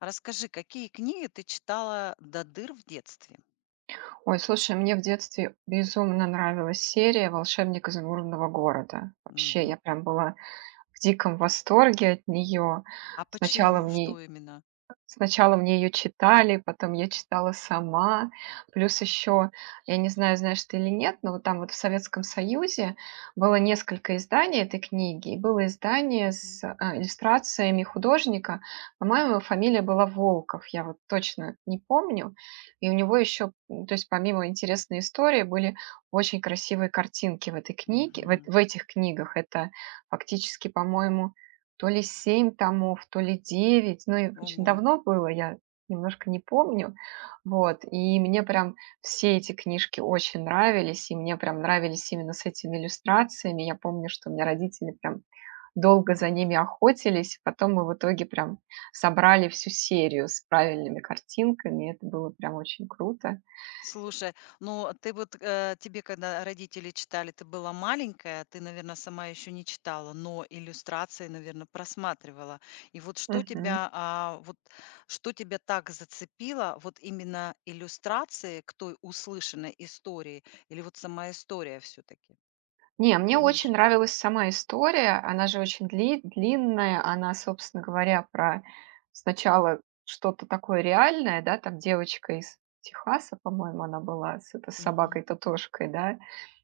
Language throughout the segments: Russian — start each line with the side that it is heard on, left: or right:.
left: Расскажи, какие книги ты читала до дыр в детстве?
right: Ой, слушай, мне в детстве безумно нравилась серия "Волшебник изумрудного города". Вообще,
left: Мгм.
right: я прям была в диком восторге от нее.
left: А
right: Сначала
left: почему? Что
right: мне
left: именно?
right: Сначала мне ее читали, потом я читала сама. Плюс
left: Ага.
right: еще, я не знаю, знаешь ты или нет, но вот там вот в Советском Союзе было несколько изданий этой книги. И было издание
left: Мгм.
right: с иллюстрациями художника. По-моему, его фамилия была Волков, я вот точно не помню. И у него еще, то есть помимо интересной истории, были очень красивые картинки в этой книге, в, эт-
left: Мгм.
right: в этих книгах. Это фактически, по-моему, то ли 7 томов, то ли 9, ну, и очень
left: Ого.
right: давно было, я немножко не помню. Вот, и мне прям все эти книжки очень нравились, и мне прям нравились именно с этими иллюстрациями. Я помню, что у меня родители прям долго за ними
left: Ага.
right: охотились, потом мы в итоге прям собрали всю серию с правильными картинками, это было прям очень круто.
left: Слушай, ну тебе когда родители читали, ты была маленькая, ты, наверное, сама еще не читала, но иллюстрации, наверное, просматривала. И вот
right: Мгм.
left: что тебя так зацепило, вот именно иллюстрации к той услышанной истории или вот сама история все-таки?
right: Не, мне
left: Помнишь?
right: очень нравилась сама история. Она же очень длинная. Она, собственно говоря, про сначала что-то такое реальное, да, там девочка из Техаса, по-моему, она была с собакой татошкой, да,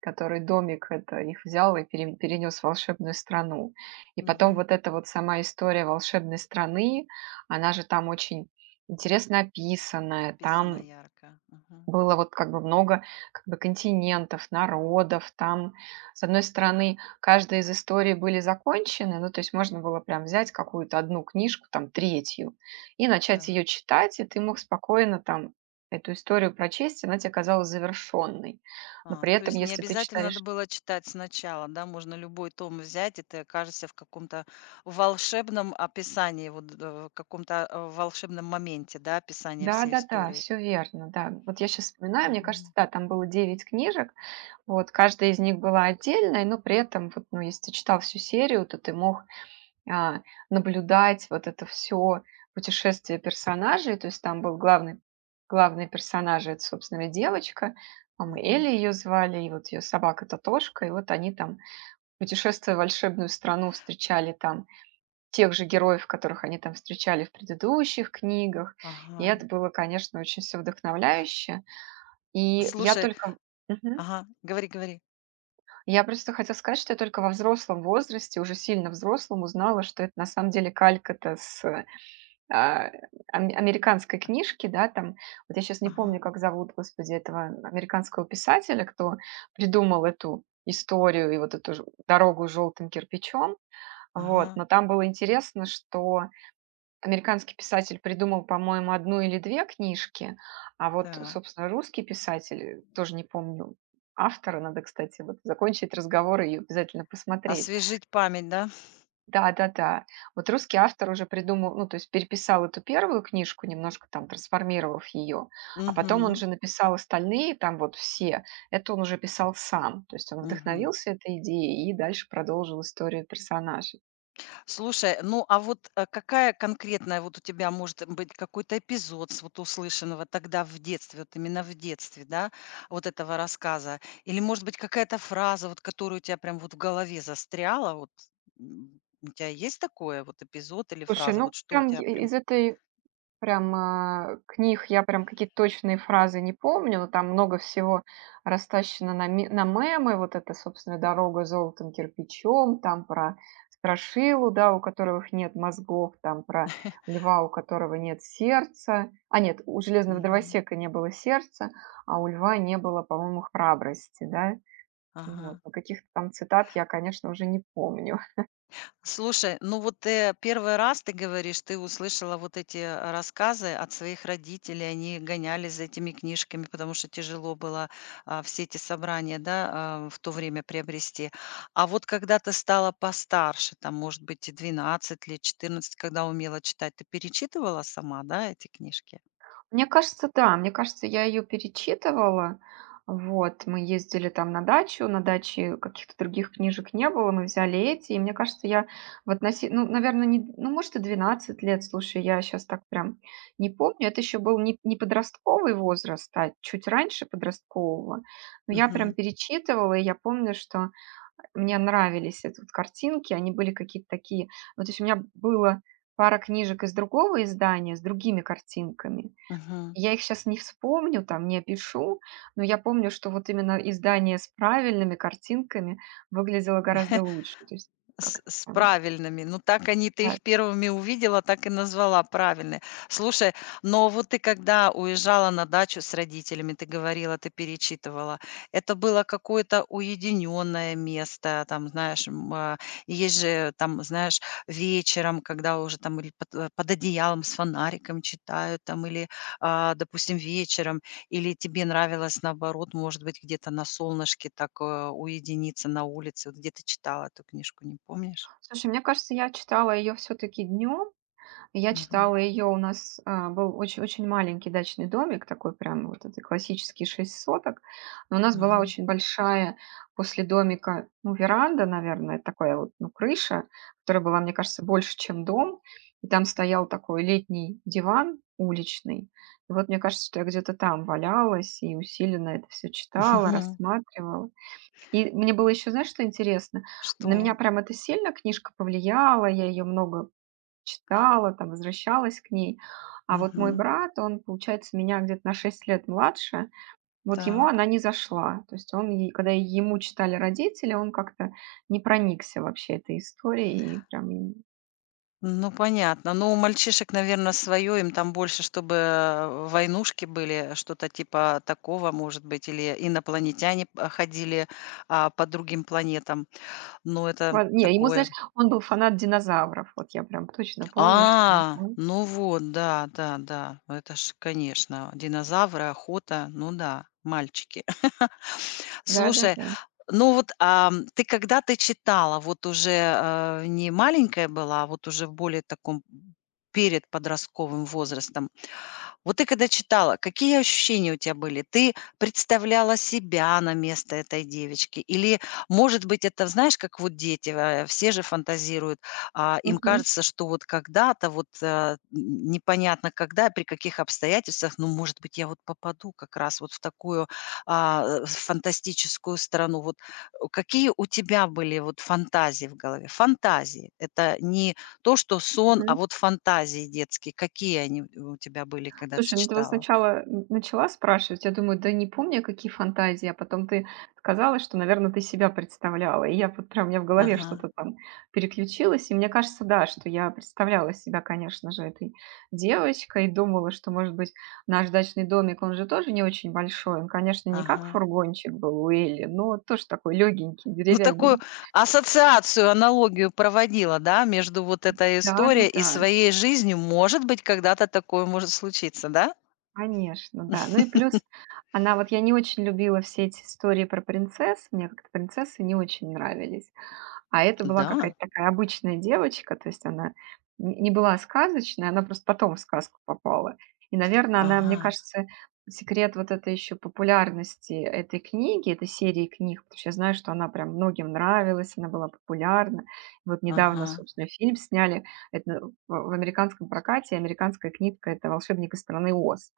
right: который домик это их взял и перенес в волшебную страну. И потом
left: Мгм.
right: вот эта вот сама история волшебной страны, она же там очень интересно описанная,
left: Описано
right: там
left: ярко. Мгм.
right: было вот как бы много как бы континентов, народов там. С одной стороны, каждая из историй были закончены, ну, то есть можно было прям взять какую-то одну книжку, там, третью, и начать
left: Так.
right: ее читать, и ты мог спокойно там эту историю прочесть, и она тебе казалась завершенной. Но
left: А,
right: при
left: то
right: этом,
left: есть не
right: если ты
left: обязательно надо
right: читаешь...
left: было читать сначала, да? Можно любой том взять, и ты окажешься в каком-то волшебном описании, в каком-то волшебном моменте, да, описания всей
right: Да-да-да,
left: истории.
right: все верно, да. Вот я сейчас вспоминаю, мне кажется,
left: Мгм.
right: да, там было 9 книжек, вот, каждая из них была отдельной, но при этом, вот, ну, если ты читал всю серию, то ты мог а, наблюдать вот это все путешествие персонажей. То есть там был главный персонаж, это, собственно, девочка, там Элли
left: Мгм.
right: ее звали, и вот ее собака Татошка, и вот они там, путешествуя в волшебную страну, встречали там тех же героев, которых они там встречали в предыдущих книгах. И
left: Ага.
right: это было, конечно, очень все вдохновляюще. И я
left: Слушай,
right: только... Мгм.
left: ага, говори, говори.
right: Я просто хотела сказать, что я только во взрослом возрасте, уже сильно взрослом, узнала, что это на самом деле калька-то с а, ам американской
left: А,
right: книжки, да, там, вот я сейчас не помню,
left: ага,
right: как зовут, господи, этого американского писателя, кто придумал эту историю и вот эту ж дорогу с желтым кирпичом. Вот,
left: ага,
right: но там было интересно, что американский писатель придумал, по-моему, одну или 2 книжки, а вот,
left: так.
right: собственно, русский писатель, тоже не помню автора, надо, кстати, вот закончить разговор и обязательно посмотреть.
left: Освежить память, да?
right: Да-да-да. Вот русский автор уже придумал, ну, то есть переписал эту первую книжку, немножко там трансформировав ее, а потом он
left: Угу.
right: же написал остальные, там вот все, это он уже писал сам. То есть он вдохновился этой идеей и дальше продолжил историю персонажей.
left: Слушай, ну а вот какая конкретная вот у тебя может быть какой-то эпизод с вот услышанного тогда в детстве, вот именно в детстве, да, вот этого рассказа? Или может быть какая-то фраза, вот которую у тебя прям вот в голове застряла, у тебя есть такое вот эпизод или
right: Слушай,
left: фраза,
right: ну,
left: вот что у
right: там
left: тебя
right: и
left: прям...
right: из этой прям, книг я прям какие-то точные фразы не помню, но там много всего растащено на мемы. Вот это, собственно, "Дорога золотым кирпичом", там про страшилу, да, у которых нет мозгов, там про льва, у которого нет сердца. А нет, у железного
left: Мгм.
right: дровосека не было сердца, а у льва не было, по-моему, храбрости, да. Вот,
left: Ага.
right: но каких-то там цитат я, конечно, уже не помню.
left: Слушай, ну вот первый раз, ты говоришь, ты услышала вот эти рассказы от своих родителей, они гонялись за этими книжками, потому что тяжело было, все эти собрания, да, в то время приобрести. А вот когда ты стала постарше, там, может быть, и 12 лет, 14, когда умела читать, ты перечитывала сама, да, эти книжки?
right: Мне кажется, да. Мне кажется, я ее перечитывала. Вот, мы ездили там на дачу, на даче каких-то других книжек не было, мы взяли эти. И мне кажется, я в относи ну, наверное, не, ну, может, и 12 лет. Слушай, я сейчас так прям не помню. Это еще был не подростковый возраст, а чуть раньше подросткового. Но я прям
left: Мгм.
right: перечитывала, и я помню, что мне нравились эти вот картинки. Они были какие-то такие. Вот то есть у меня было пара книжек из другого издания с другими картинками.
left: Мгм.
right: Я их сейчас не вспомню, там, не опишу, но я помню, что вот именно издание с правильными картинками выглядело гораздо лучше. То есть
left: С
right: как-то
left: с
right: прям,
left: правильными. Ну, так они ты
right: да.
left: их первыми увидела, так и назвала правильные. Слушай, но вот ты когда уезжала на дачу с родителями, ты говорила, ты перечитывала, это было какое-то уединенное место, там, знаешь, есть же там, знаешь, вечером, когда уже там или под одеялом с фонариком читают, там, или, допустим, вечером или тебе нравилось, наоборот, может быть, где-то на солнышке так, уединиться на улице? Вот где ты читала эту книжку, не помнишь?
right: Слушай, мне кажется, я читала ее все таки днем. Я
left: Мгм.
right: читала ее, у нас, был очень очень маленький дачный домик, такой прям вот это классический 6 соток, но у нас была
left: Мгм.
right: очень большая после домика, ну, веранда, наверное, такая вот, ну, крыша, которая была, мне кажется, больше, чем дом, и там стоял такой летний диван уличный. И вот мне кажется, что я где-то там валялась и усиленно это все читала, рассматривала. И мне было еще, знаешь, что интересно? На
left: Что?
right: меня прям эта сильно книжка повлияла, я ее много читала, там, возвращалась к ней. А вот мой
left: Мгм.
right: брат, он, получается, меня где-то на 6 лет младше, вот ему
left: Так.
right: она не зашла. То есть он, когда ему читали родители, он как-то не проникся вообще этой историей.
left: Ну, понятно. Ну, у мальчишек, наверное, свое, им там больше, чтобы, войнушки были, что-то типа такого, может быть, или инопланетяне, ходили, по другим планетам. Но это
right: Не, ему,
left: такое.
right: знаешь, он был фанат динозавров. Вот я прям точно помню, что...
left: А, ну вот, да, да, да. Ну, это ж, конечно, динозавры, охота. Ну да, мальчики. Слушай,
right: Да-да-да.
left: ну вот, ам, ты когда ты читала, вот уже, не маленькая была, а вот уже в более таком перед подростковым возрастом, вот ты когда читала, какие ощущения у тебя были? Ты представляла себя на место этой девочки? Или, может быть, это, знаешь, как вот дети, все же фантазируют, им
right: Мгм,
left: кажется, что вот когда-то, непонятно когда, при каких обстоятельствах, ну, может быть, я вот попаду как раз вот в такую фантастическую страну. Вот какие у тебя были вот фантазии в голове? Фантазии. Это не то, что сон, а
right: мгм.
left: вот фантазии детские, какие они у тебя были, когда ты
right: Слушай, ну ты вот
left: читала?
right: сначала н начала спрашивать, я думаю, да не помню какие фантазии, а потом ты сказала, что, наверное, ты себя представляла. И я вот прям, у меня в голове
left: Ага,
right: что-то там переключилось. И мне кажется, да, что я представляла себя, конечно же, этой девочкой и думала, что, может быть, наш дачный домик, он же тоже не очень большой. Он, конечно, не как
left: ага.
right: фургончик был у Элли, но тоже такой легенький,
left: Ну, такую
right: деревянненький.
left: ассоциацию, аналогию проводила, да, между вот этой историей и
right: Да-да-да.
left: своей жизнью. Может быть, когда-то такое может случиться, да?
right: Конечно, да. Ну и плюс она вот я не очень любила все эти истории про принцесс, мне как-то принцессы не очень нравились. А это была
left: Да.
right: какая-то такая обычная девочка, то есть она н не была сказочной, она просто потом в сказку попала. И, наверное, она, мне
left: Ага,
right: кажется, секрет вот этой еще популярности этой книги, этой серии книг, потому что я знаю, что она прям многим нравилась, она была популярна. Вот недавно,
left: ага.
right: собственно, фильм сняли, это в американском прокате, американская книжка — это "Волшебник из страны Оз".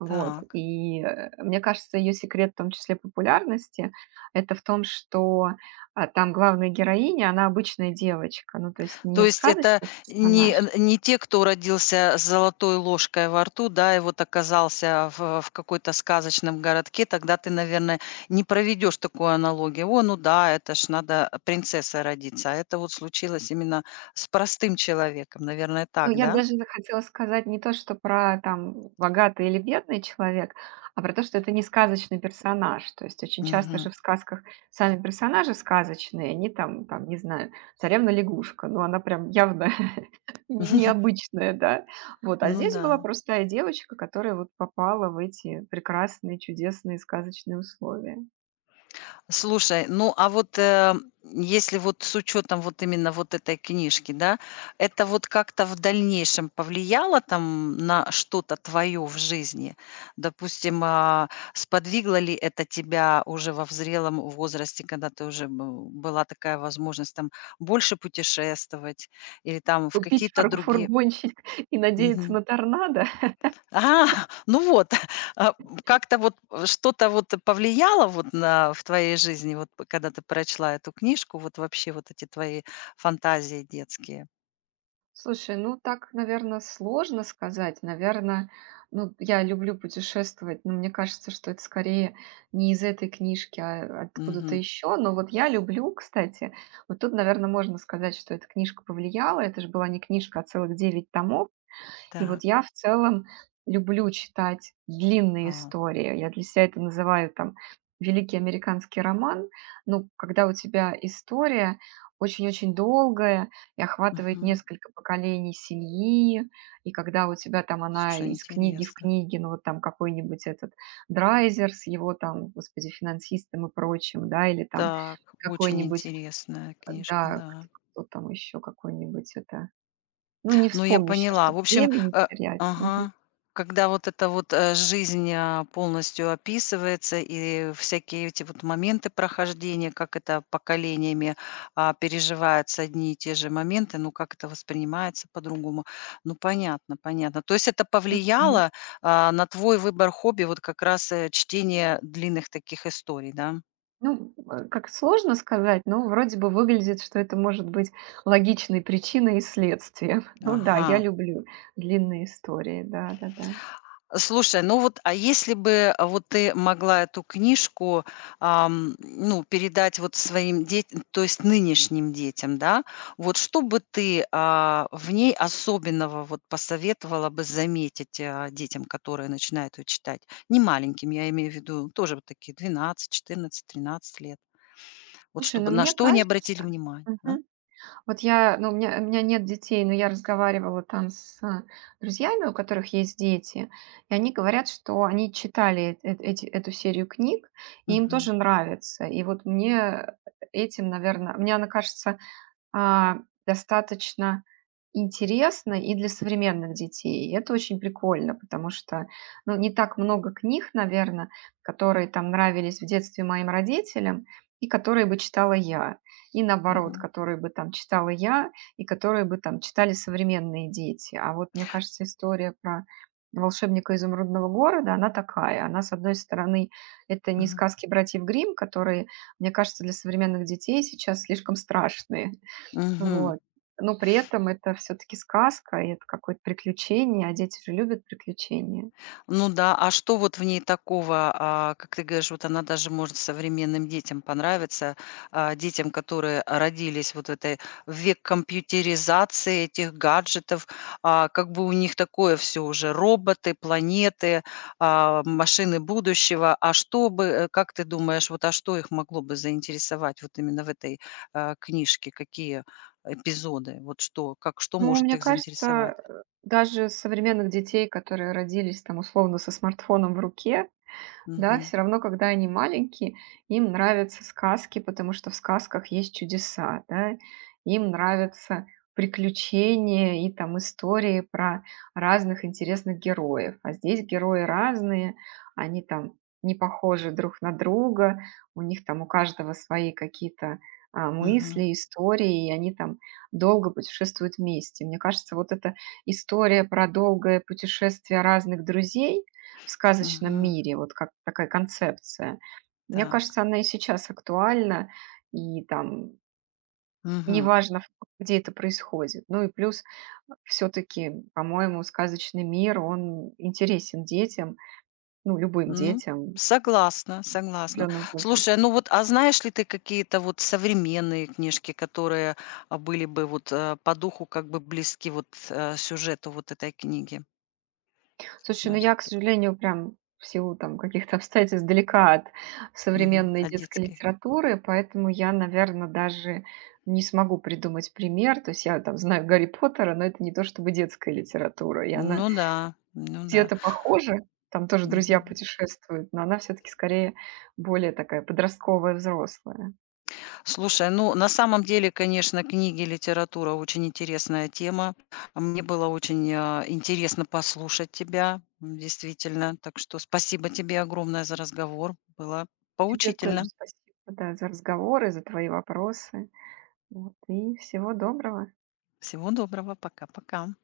right: Вот.
left: Так.
right: И, мне кажется, ее секрет, в том числе популярности, это в том, что, там главная героиня, она обычная девочка, ну, то есть
left: То
right: не
left: есть это
right: сказочный
left: не
right: персонаж.
left: э, не те, кто родился с золотой ложкой во рту, да, и вот оказался в какой-то сказочном городке, тогда ты, наверное, не проведешь такую аналогию. О, ну да, это ж надо принцессой родиться, а это вот случилось именно с простым человеком. Наверное,
right: Ну,
left: так,
right: я
left: да?
right: даже хотела сказать не то, что про там богатый или бедный человек, а про то, что это не сказочный персонаж. То есть очень часто же
left: Мгм.
right: в сказках сами персонажи сказочные, они там, не знаю, царевна-лягушка, ну, она прям явно не- необычная, да. Вот, а
left: Ну
right: здесь
left: да.
right: была простая девочка, которая вот попала в эти прекрасные, чудесные сказочные условия.
left: Слушай, ну, а вот, если вот с учетом вот именно вот этой книжки, да, это вот как-то в дальнейшем повлияло там на что-то твое в жизни? Допустим, сподвигло ли это тебя уже во взрелом возрасте, когда ты уже была такая возможность там больше путешествовать или там в
right: Купить
left: какие-то
right: фар-
left: другие?
right: фургончик и надеяться на торнадо.
left: А, ну вот, как-то вот, что-то вот повлияло вот на в твоей жизни, вот п когда ты прочла эту книжку, вот вообще вот эти твои фантазии детские?
right: Слушай, ну так, наверное, сложно сказать. Наверное, ну, я люблю путешествовать, но мне кажется, что это скорее не из этой книжки, а откуда-то
left: Мгм.
right: еще. Но вот я люблю, кстати, вот тут, наверное, можно сказать, что эта книжка повлияла. Это же была не книжка, а целых 9 томов. И вот
left: Так,
right: я в целом люблю читать длинные
left: а,
right: истории. Я для себя это называю там великий американский роман. Ну, когда у тебя история очень-очень долгая и охватывает
left: мгм.
right: несколько поколений семьи, и когда у тебя там она
left: Слушай,
right: из книги в
left: интересно.
right: книге, ну вот там какой-нибудь этот Драйзер с его там, господи, финансистом и прочим, да, или там
left: Так, очень
right: какой-нибудь,
left: интересная книжка,
right: да,
left: да.
right: кто там еще какой-нибудь это, ну не
left: Ну, я
right: вспомню сейчас,
left: поняла.
right: чтобы
left: В общем,
right: времени не терять. Мгм.
left: ага. Когда вот эта вот, жизнь, полностью описывается и всякие эти вот моменты прохождения, как это поколениями, переживаются одни и те же моменты, ну, как это воспринимается по-другому. Ну, понятно, понятно. То есть это
right: Мгм.
left: повлияло, на твой выбор хобби, вот как раз, чтение длинных таких историй, да?
right: Ну, как сложно сказать, но вроде бы выглядит, что это может быть логичной причиной и следствием. Ну да, я
left: Ага.
right: люблю длинные истории, да-да-да.
left: Слушай, ну вот, а если бы вот ты могла эту книжку, ну, передать вот своим детям, то есть нынешним детям, да, вот что бы ты, в ней особенного вот посоветовала бы заметить, детям, которые начинают ее читать? Не маленьким, я имею в виду, тоже вот такие 12, 14, 13 лет. Вот
right: Слушай, ну
left: чтобы на
right: мне
left: что они обратили
right: кажется.
left: внимание, а?
right: Мгм. Вот я, ну, у меня нет детей, но я разговаривала там с друзьями, у которых есть дети, и они говорят, что они читали эту серию книг, и им
left: Мгм,
right: тоже нравится. И вот мне этим, наверное, мне она кажется, А, достаточно интересно и для современных детей. И это очень прикольно, потому что, ну, не так много книг, наверное, которые там нравились в детстве моим родителям и которые бы читала я. И наоборот,
left: мгм,
right: которые бы там читала я и которые бы там читали современные дети. А вот, мне кажется, история про "Волшебника изумрудного города", она такая. Она, с одной стороны, это не
left: мгм,
right: сказки братьев Гримм, которые, мне кажется, для современных детей сейчас слишком страшные.
left: мгм.
right: Вот. Но при этом это все таки сказка, и это какое-то приключение, а дети же любят приключения.
left: Ну да, а что вот в ней такого, как ты говоришь, вот она даже может современным детям понравиться, детям, которые родились вот в век компьютеризации, этих гаджетов, как бы у них такое все уже: роботы, планеты, машины будущего. А что бы, как ты думаешь, вот, а что их могло бы заинтересовать вот именно в этой, книжке? Какие эпизоды? Вот что, как, что
right: Ну,
left: может
right: мне
left: их
right: кажется,
left: заинтересовать?
right: даже современных детей, которые родились там условно со смартфоном в руке, да,
left: Мгм,
right: все равно, когда они маленькие, им нравятся сказки, потому что в сказках есть чудеса, да. Им нравятся приключения и там истории про разных интересных героев. А здесь герои разные, они там не похожи друг на друга, у них там у каждого свои какие-то,
left: мгм,
right: мысли, истории, и они там долго путешествуют вместе. Мне кажется, вот эта история про долгое путешествие разных друзей, в сказочном
left: мгм.
right: мире, вот как такая концепция. Мне
left: Так.
right: кажется, она и сейчас актуальна, и там
left: Мгм.
right: неважно, где это происходит. Ну и плюс все-таки, по-моему, сказочный мир, он интересен детям, ну, любым
left: Ну,
right: детям
left: согласна,
right: в
left: согласна.
right: определенном
left: Слушай, ну
right: возрасте.
left: вот, а знаешь ли ты какие-то вот современные книжки, которые, были бы вот, по духу как бы близки вот, сюжету вот этой книги?
right: Слушай, ну
left: Знаешь
right: я, к
left: такие?
right: сожалению, прям в силу там каких-то обстоятельств далека от
left: Мгм.
right: современной
left: А
right: детской
left: детские?
right: литературы, поэтому я, наверное, даже не смогу придумать пример. То есть я там знаю Гарри Поттера, но это не то чтобы детская литература, и она
left: Ну да, ну да.
right: где-то похожа, там тоже друзья
left: Мгм.
right: путешествуют, но она все-таки скорее более такая подростковая, взрослая.
left: Слушай, ну, на самом деле, конечно, книги, литература- очень интересная тема. А мне было очень, интересно послушать тебя, действительно. Так что спасибо тебе огромное за разговор. Было
right: Тебе тоже
left: поучительно.
right: спасибо, да, за разговоры, за твои вопросы. Вот, и всего доброго.
left: Всего доброго. Пока-пока.